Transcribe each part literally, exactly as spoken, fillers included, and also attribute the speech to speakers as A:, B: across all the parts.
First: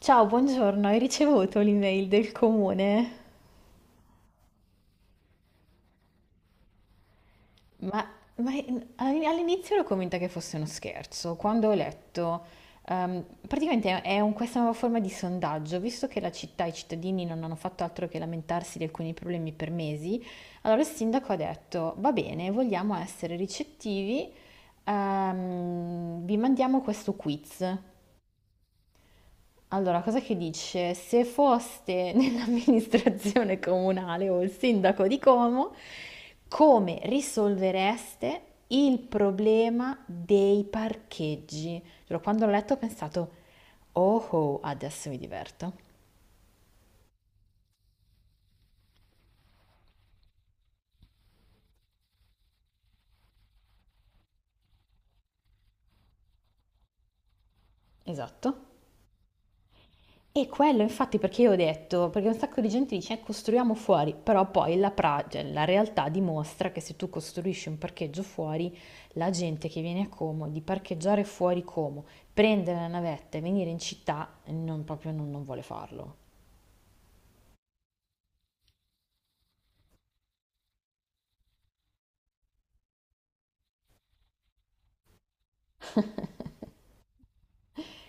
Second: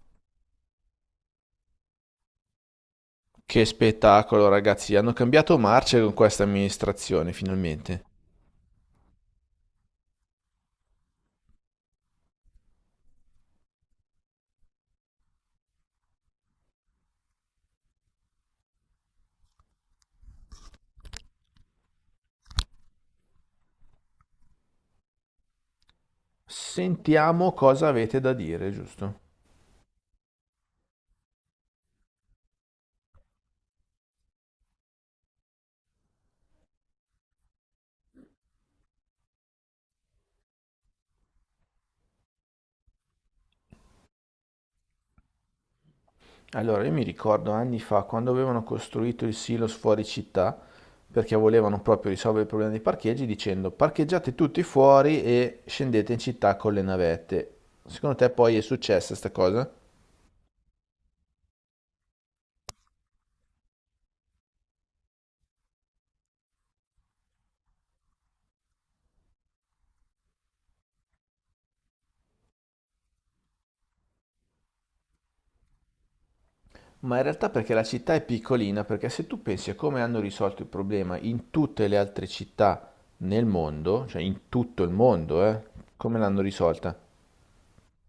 A: Ciao, buongiorno, hai ricevuto l'email del comune?
B: Che spettacolo, ragazzi! Hanno cambiato marcia con questa amministrazione, finalmente.
A: Ma, ma in- all- All'inizio l'ho convinta che fosse uno scherzo, quando ho letto, ehm, praticamente è un- questa nuova forma di sondaggio, visto che la città e i cittadini non hanno fatto altro che lamentarsi di alcuni problemi per mesi. Allora il sindaco ha detto, va bene, vogliamo essere ricettivi, ehm, vi mandiamo questo
B: Sentiamo
A: quiz.
B: cosa avete da dire, giusto?
A: Allora, cosa che dice? Se foste nell'amministrazione comunale o il sindaco di Como, come risolvereste il problema dei parcheggi? Giuro, quando l'ho letto ho pensato, oh, oh, adesso mi diverto.
B: Allora, io mi ricordo anni fa, quando avevano costruito il silos fuori città, perché volevano proprio risolvere il problema dei parcheggi, dicendo parcheggiate tutti fuori e scendete in città con le navette. Secondo te poi è
A: Esatto.
B: successa sta cosa?
A: E quello infatti perché io ho detto, perché un sacco di gente dice "Eh, costruiamo fuori, però poi la, pra- cioè, la realtà dimostra che se tu costruisci un parcheggio fuori, la gente che viene a Como, di parcheggiare fuori Como, prendere la navetta e venire in città, non, proprio non, non vuole farlo.
B: Ma in realtà perché la città è piccolina, perché se tu pensi a come hanno risolto il problema in tutte le altre città nel mondo, cioè in tutto il mondo, eh, come l'hanno risolta?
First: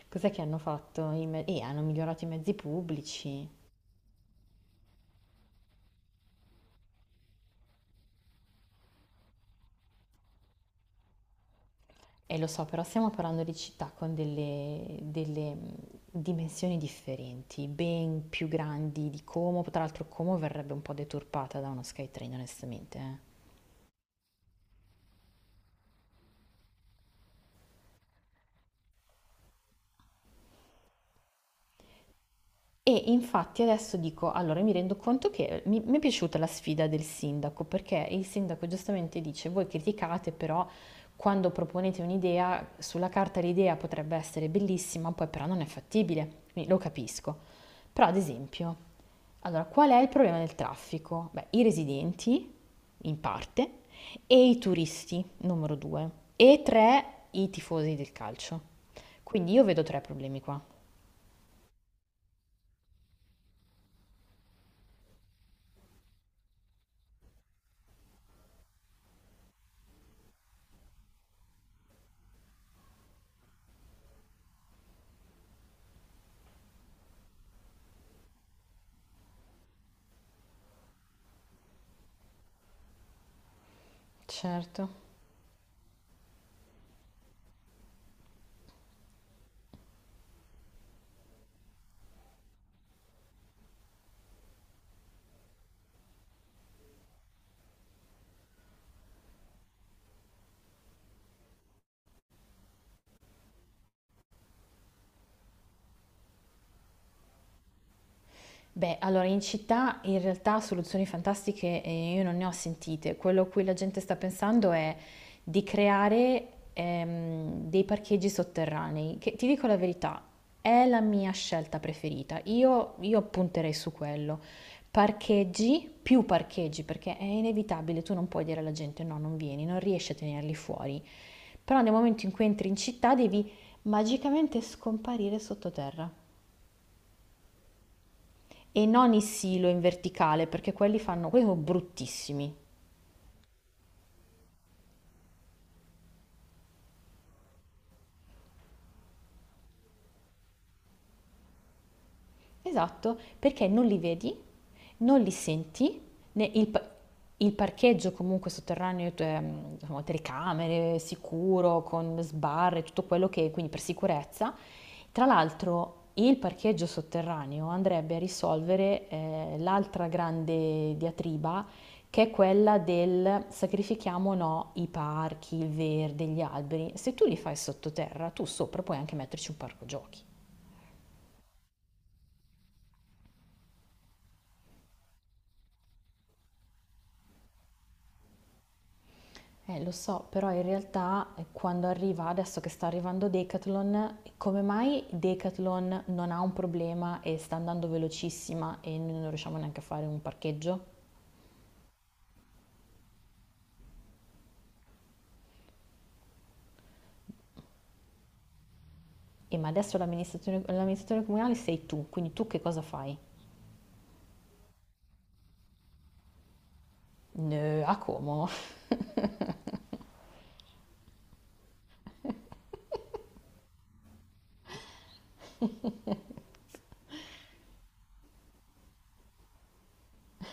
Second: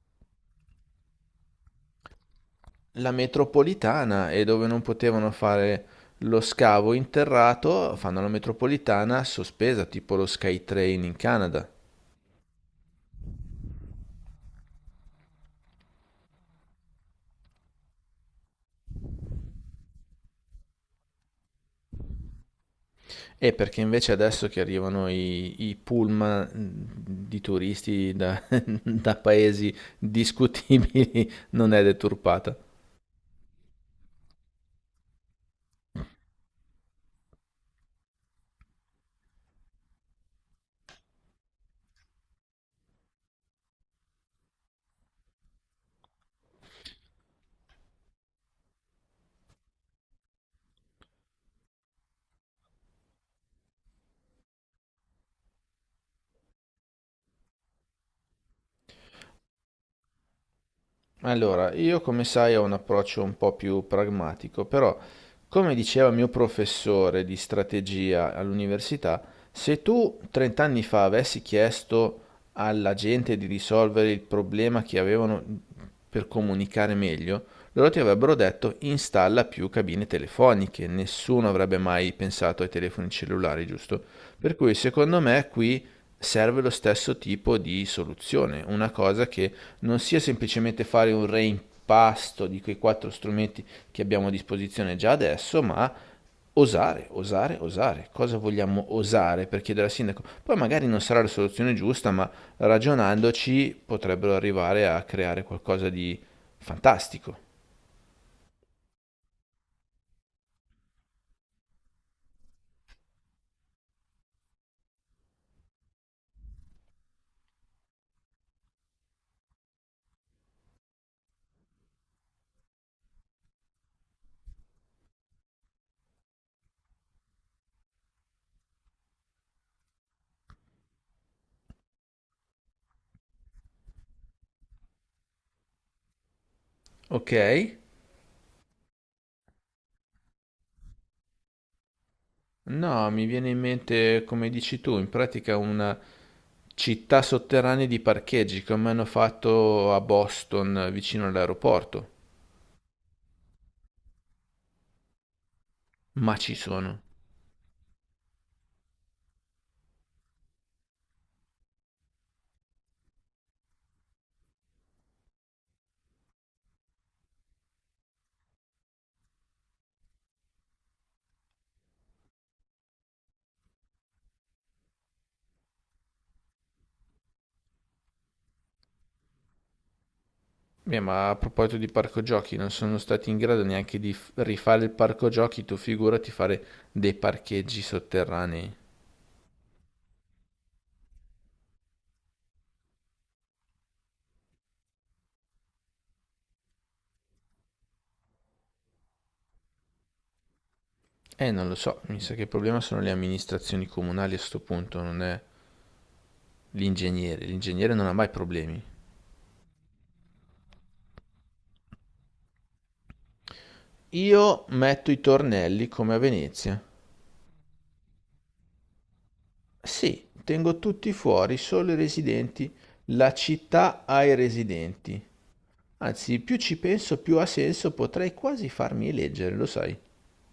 A: Cos'è che hanno fatto? I me- eh, hanno migliorato i mezzi
B: La
A: pubblici.
B: metropolitana e dove non potevano fare lo scavo interrato, fanno la metropolitana sospesa, tipo lo SkyTrain in Canada.
A: E lo so, però stiamo parlando di città con delle, delle, mh, dimensioni differenti, ben più grandi di Como. Tra l'altro Como verrebbe un po' deturpata da uno SkyTrain, onestamente. Eh.
B: E perché invece adesso che arrivano i, i pullman mm, di turisti da, da paesi discutibili non è deturpata.
A: E infatti adesso dico, allora mi rendo conto che mi, mi è piaciuta la sfida del sindaco, perché il sindaco giustamente dice, voi criticate, però quando proponete un'idea, sulla carta l'idea potrebbe essere bellissima, poi però non è fattibile, quindi lo capisco. Però ad esempio, allora qual è il problema del traffico? Beh, i residenti, in parte, e i turisti, numero due, e tre, i tifosi del calcio. Quindi io vedo tre problemi qua.
B: Allora, io come sai ho un approccio un po' più pragmatico, però come diceva il mio professore di strategia all'università, se tu trenta anni fa avessi chiesto alla gente di risolvere il problema che avevano per comunicare meglio, loro ti avrebbero detto installa più cabine telefoniche, nessuno avrebbe mai pensato ai telefoni cellulari, giusto? Per cui
A: Certo.
B: secondo me qui serve lo stesso tipo di soluzione, una cosa che non sia semplicemente fare un reimpasto di quei quattro strumenti che abbiamo a disposizione già adesso, ma osare, osare, osare. Cosa vogliamo osare per chiedere al sindaco? Poi magari non sarà la soluzione giusta, ma ragionandoci potrebbero arrivare a creare qualcosa di fantastico.
A: Beh, allora in città in realtà soluzioni fantastiche, ehm, io non ne ho sentite. Quello a cui la gente sta pensando è di creare, ehm, dei parcheggi sotterranei, che ti dico la verità, è la mia scelta preferita. Io, io punterei su quello. Parcheggi, più parcheggi, perché è inevitabile, tu non puoi dire alla gente no, non vieni, non riesci a tenerli fuori. Però nel momento in cui entri in città devi magicamente scomparire sottoterra.
B: Ok?
A: E non i silo in verticale, perché quelli fanno, quelli sono bruttissimi.
B: No, mi viene in mente, come dici tu, in pratica una città sotterranea di parcheggi come hanno fatto a Boston vicino all'aeroporto.
A: Esatto, perché non li vedi, non li senti,
B: Ma
A: né
B: ci
A: il, pa-
B: sono.
A: il parcheggio comunque sotterraneo, ehm, insomma, telecamere, sicuro, con sbarre, tutto quello che, quindi per sicurezza. Tra l'altro il parcheggio sotterraneo andrebbe a risolvere eh, l'altra grande diatriba che è quella del sacrifichiamo o no i parchi, il verde, gli alberi. Se tu li fai sottoterra, tu sopra puoi anche metterci un parco giochi.
B: Beh, ma a proposito di parco giochi, non sono stati in grado neanche di f- rifare il parco giochi, tu figurati fare dei parcheggi sotterranei.
A: Eh, lo so, però in realtà eh, quando arriva, adesso che sta arrivando Decathlon, come mai Decathlon non ha un problema e sta andando velocissima e noi non riusciamo neanche a fare un parcheggio?
B: Eh, non lo so, mi sa che il problema sono le amministrazioni comunali a sto punto, non è l'ingegnere. L'ingegnere non ha mai problemi.
A: E ma adesso l'amministratore, l'amministratore comunale sei tu, quindi tu che cosa fai?
B: Io metto i tornelli come a Venezia.
A: "No, a Como?
B: Sì, tengo tutti fuori, solo i residenti. La città ha i residenti. Anzi, più ci penso, più ha senso, potrei quasi farmi eleggere, lo sai.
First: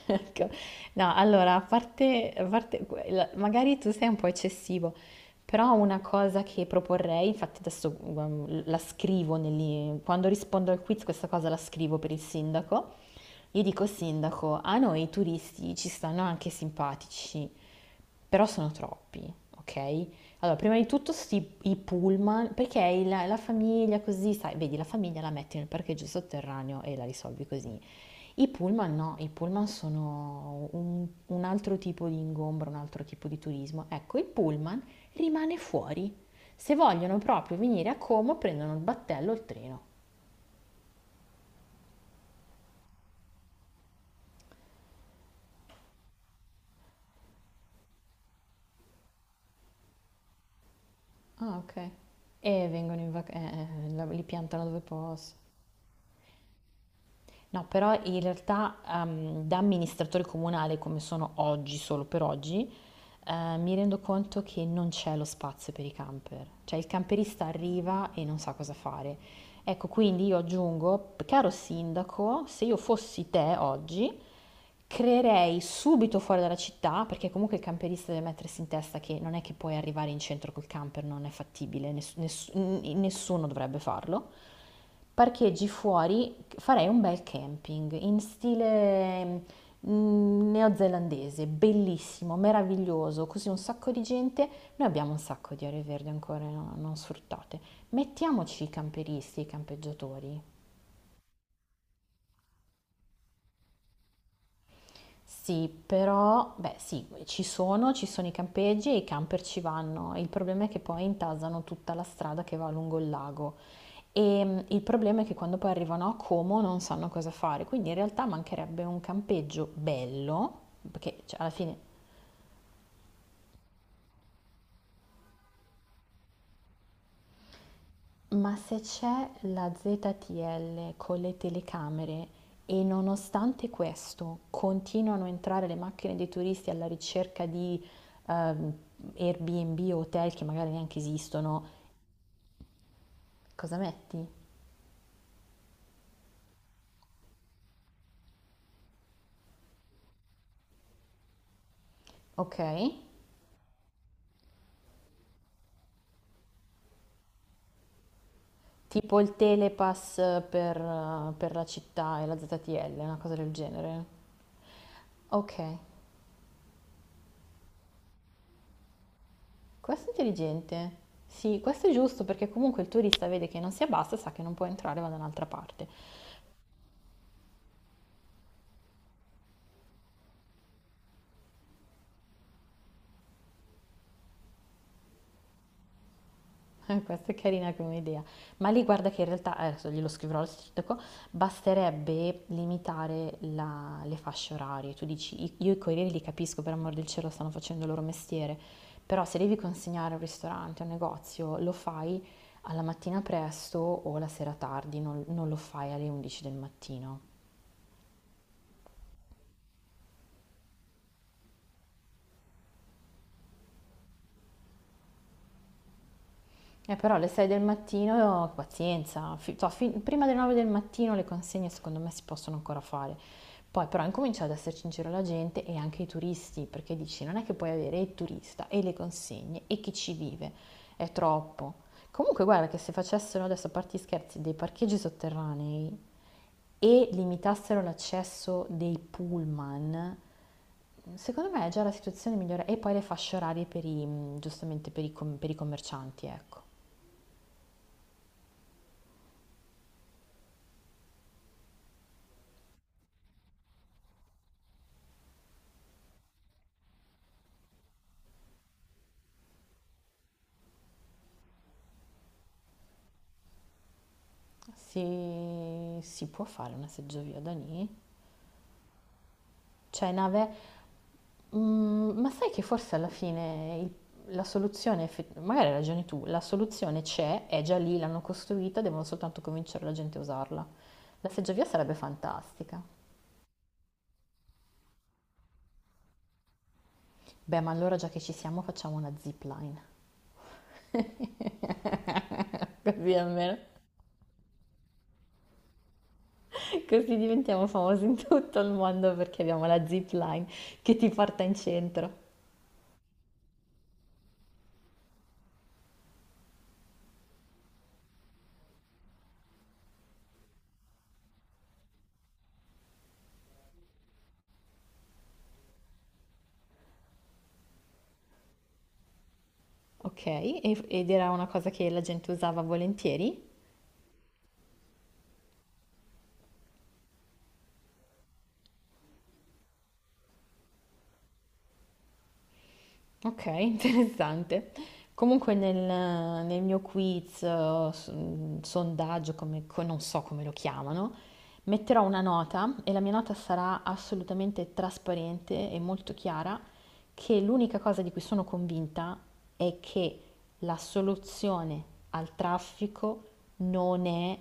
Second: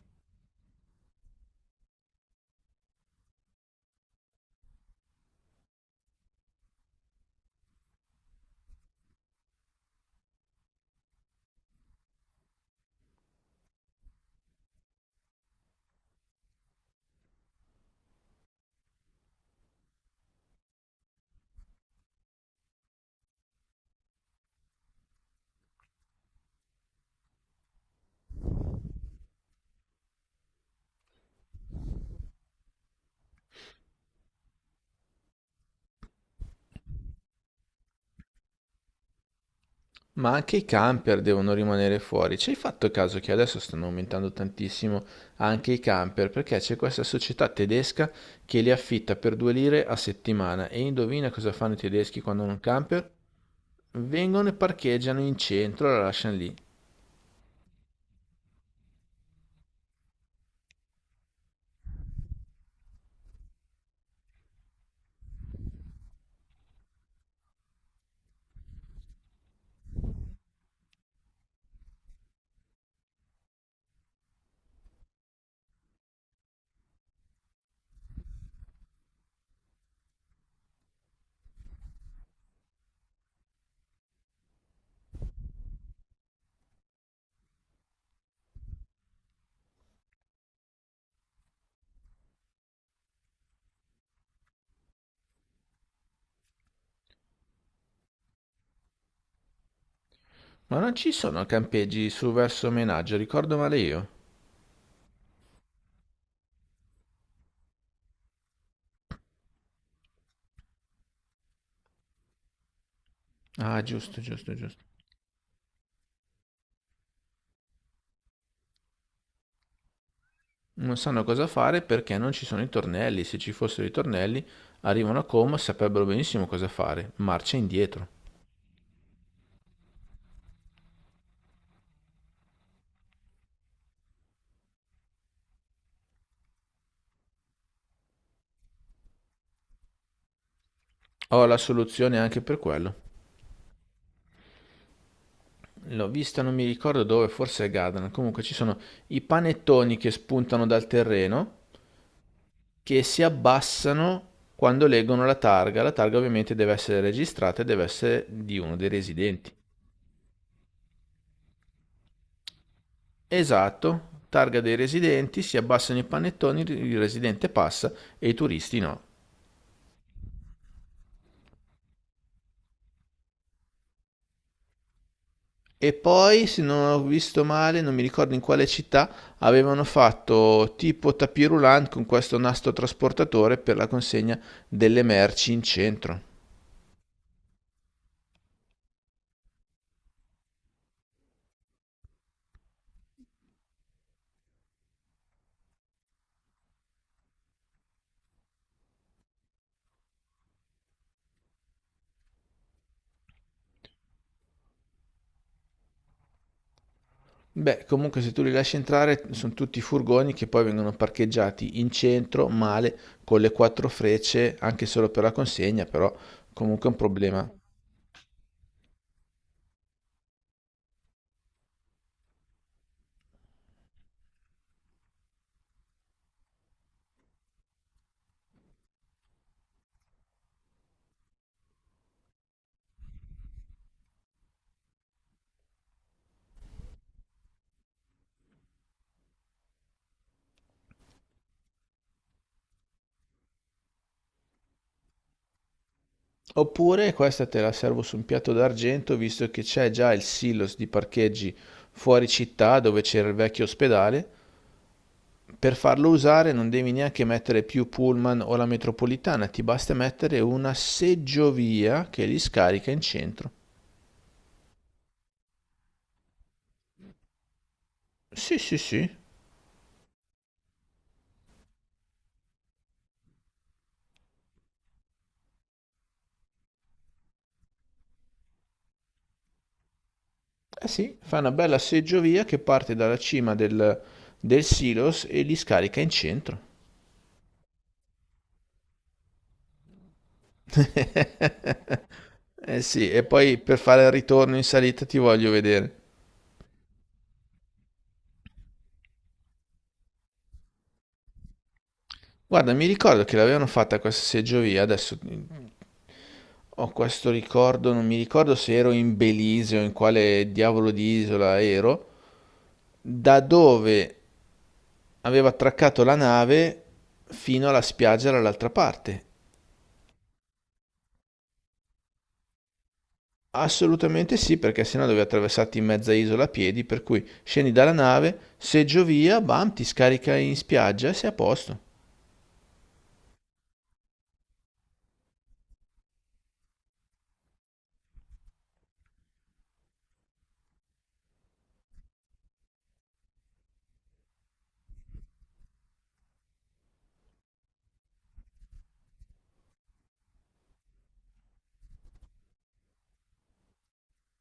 A: Ecco. No, allora, a parte, a parte la- magari tu sei un po' eccessivo, però una cosa che proporrei, infatti adesso um, la scrivo, negli- quando rispondo al quiz questa cosa la scrivo per il sindaco, gli dico, sindaco, a noi i turisti ci stanno anche simpatici. Però sono troppi, ok? Allora, prima di tutto sti, i pullman, perché il- la famiglia così, sai, vedi, la famiglia la metti nel parcheggio sotterraneo e la risolvi così. I pullman no, i pullman sono un, un altro tipo di ingombro, un altro tipo di turismo. Ecco, il pullman rimane fuori. Se vogliono proprio venire a Como, prendono il battello o il treno.
B: Ma anche i camper devono rimanere fuori. Ci hai fatto caso che adesso stanno aumentando tantissimo anche i camper? Perché c'è questa società tedesca che li affitta per due lire a settimana. E indovina cosa
A: Ah,
B: fanno i
A: ok.
B: tedeschi quando hanno un
A: E vengono
B: camper?
A: in vacanza, eh, li
B: Vengono e
A: piantano dove
B: parcheggiano
A: posso.
B: in centro e la lasciano lì.
A: No, però in realtà ehm, da amministratore comunale come sono oggi, solo per oggi, eh, mi rendo conto che non c'è lo spazio per i camper. Cioè il camperista arriva e non sa cosa fare. Ecco, quindi io aggiungo, caro sindaco, se io fossi te oggi, creerei subito fuori dalla città, perché comunque il camperista deve mettersi in testa che non è che puoi arrivare in centro col camper, non è fattibile, ness- ness- n- nessuno dovrebbe farlo. Parcheggi fuori, farei un bel camping in stile mm, neozelandese, bellissimo, meraviglioso, così un sacco di gente. Noi abbiamo un sacco di aree verdi ancora no- non sfruttate. Mettiamoci i camperisti, i campeggiatori.
B: Ma non ci sono campeggi su verso Menaggio, ricordo male io.
A: Sì, però, beh, sì, ci sono, ci sono i campeggi e i camper ci vanno. Il problema è che poi intasano tutta la strada che va lungo il lago.
B: Ah, giusto,
A: E
B: giusto,
A: mh, il
B: giusto.
A: problema è che quando poi arrivano a Como non sanno cosa fare, quindi in realtà mancherebbe un campeggio bello,
B: Non
A: perché
B: sanno
A: cioè,
B: cosa
A: alla fine.
B: fare perché non ci sono i tornelli. Se ci fossero i tornelli, arrivano a Como e saprebbero benissimo cosa fare. Marcia indietro.
A: Ma se c'è la Z T L con le telecamere e nonostante questo continuano a entrare le macchine dei turisti alla ricerca di ehm, Airbnb o hotel che magari neanche
B: Ho la
A: esistono,
B: soluzione anche per quello.
A: cosa metti?
B: L'ho vista, non mi ricordo dove, forse a Gadran. Comunque ci sono i panettoni che spuntano dal terreno,
A: Ok?
B: che si abbassano quando leggono la targa. La targa ovviamente deve essere registrata e deve essere di uno dei
A: Tipo il
B: residenti.
A: telepass per, eh, per la città e la Z T L, una cosa del genere.
B: Esatto, targa dei residenti, si
A: Ok,
B: abbassano i panettoni, il residente passa e i turisti no.
A: questo è intelligente. Sì, questo è giusto perché comunque il turista vede che non si abbassa e sa che non può entrare, va da un'altra parte.
B: E poi, se non ho visto male, non mi ricordo in quale città, avevano fatto tipo tapis roulant con questo nastro trasportatore per la consegna delle merci in centro.
A: Eh, questa è carina come idea, ma lì guarda che in realtà, eh, adesso glielo scriverò al sindaco, basterebbe limitare la- le fasce orarie. Tu dici, "I- io i corrieri li capisco, per amor del cielo stanno facendo il loro mestiere, però se devi consegnare a un ristorante, a un negozio, lo fai alla mattina presto o la sera tardi, non, non lo fai alle undici del mattino.
B: Beh, comunque se tu li lasci entrare sono tutti furgoni che poi vengono parcheggiati in centro, male, con le quattro frecce, anche solo per la consegna, però comunque è
A: Eh,
B: un
A: però alle sei
B: problema.
A: del mattino, pazienza, fi- to- fi- prima delle nove del mattino le consegne secondo me si possono ancora fare. Poi però incomincia ad esserci in giro la gente e anche i turisti, perché dici non è che puoi avere il turista e le consegne e chi ci vive, è troppo. Comunque guarda che se facessero adesso, a parte gli scherzi, dei parcheggi sotterranei e limitassero l'accesso dei pullman, secondo me è già la situazione migliore. E poi le fasce orarie per i, giustamente per i com- per i commercianti, ecco.
B: Oppure questa te la servo su un piatto d'argento, visto che c'è già il silos di parcheggi fuori città dove c'era il vecchio ospedale. Per farlo usare non devi neanche mettere più pullman o la metropolitana, ti basta mettere una seggiovia che li scarica in centro.
A: Si, si può fare una seggiovia da lì?
B: Sì, sì, sì.
A: Cioè, nave, mm, ma sai che forse alla fine il- la soluzione, effe- magari hai ragione tu, la soluzione c'è, è già lì, l'hanno costruita, devono soltanto convincere la gente a usarla.
B: Eh sì,
A: La
B: fa una
A: seggiovia
B: bella
A: sarebbe
B: seggiovia che
A: fantastica.
B: parte dalla cima del, del silos e li scarica in centro.
A: Beh, ma allora già che ci siamo facciamo una zipline.
B: Eh sì,
A: Così
B: e poi
A: almeno,
B: per fare il ritorno in salita ti voglio vedere.
A: così diventiamo famosi in tutto il mondo perché abbiamo la zipline che ti porta in centro.
B: Guarda, mi ricordo che l'avevano fatta questa seggiovia, adesso ho questo ricordo, non mi ricordo se ero in Belize o in quale diavolo di isola ero, da dove aveva attraccato la nave fino alla spiaggia dall'altra parte.
A: Ok, e- ed era una cosa che la gente usava volentieri?
B: Assolutamente sì, perché sennò dovevi attraversarti in mezza isola a piedi, per cui scendi dalla nave, seggio via, bam, ti scarica in spiaggia e sei a posto.
A: Ok, interessante. Comunque nel, nel mio quiz, eh, s- mm, sondaggio, come, co- non so come lo chiamano, metterò una nota e la mia nota sarà assolutamente trasparente e molto chiara che l'unica cosa di cui sono convinta è che la soluzione al traffico non è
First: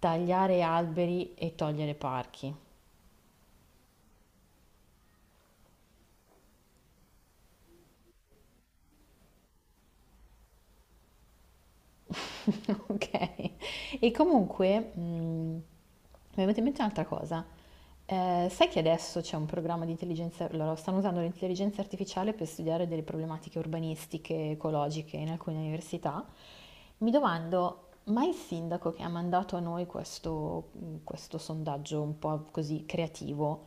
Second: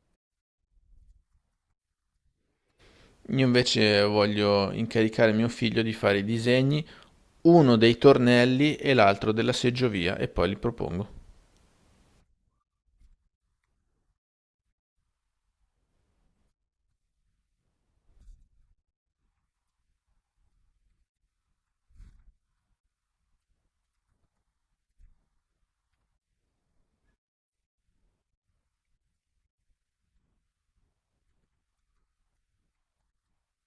A: tagliare alberi e togliere parchi.
B: Io invece voglio incaricare mio figlio di fare i disegni, uno dei tornelli e l'altro della seggiovia, e poi li propongo.
A: Ok. E comunque, mhmm, mi è venuta in mente un'altra cosa. Ehm, sai che adesso c'è un programma di intelligenza loro stanno usando l'intelligenza artificiale per studiare delle problematiche urbanistiche, ecologiche in alcune università. Mi domando: ma il sindaco che ha mandato a noi questo mhmm, questo sondaggio un po' così creativo,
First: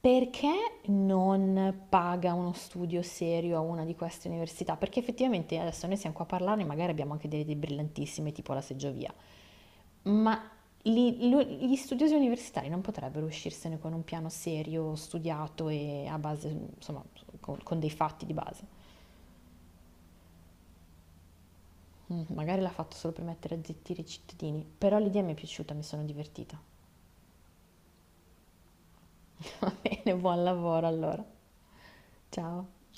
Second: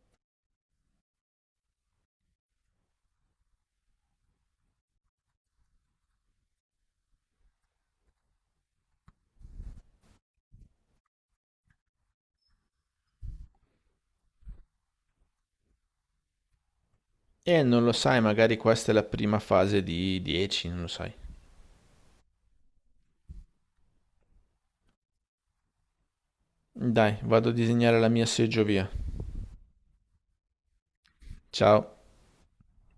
A: perché non paga uno studio serio a una di queste università? Perché effettivamente adesso noi siamo qua a parlarne, magari abbiamo anche delle idee brillantissime, tipo la seggiovia, ma li- lo- gli studiosi universitari non potrebbero uscirsene con un piano serio, studiato e a base, insomma, con,
B: E
A: con
B: non
A: dei
B: lo sai,
A: fatti di
B: magari
A: base.
B: questa è la prima fase di dieci, non lo sai.
A: Mm, Magari l'ha fatto solo per mettere a zittire i cittadini, però l'idea mi è piaciuta, mi sono divertita.
B: Dai, vado a disegnare la mia seggiovia.
A: Va bene, buon lavoro allora.
B: Ciao.
A: Ciao.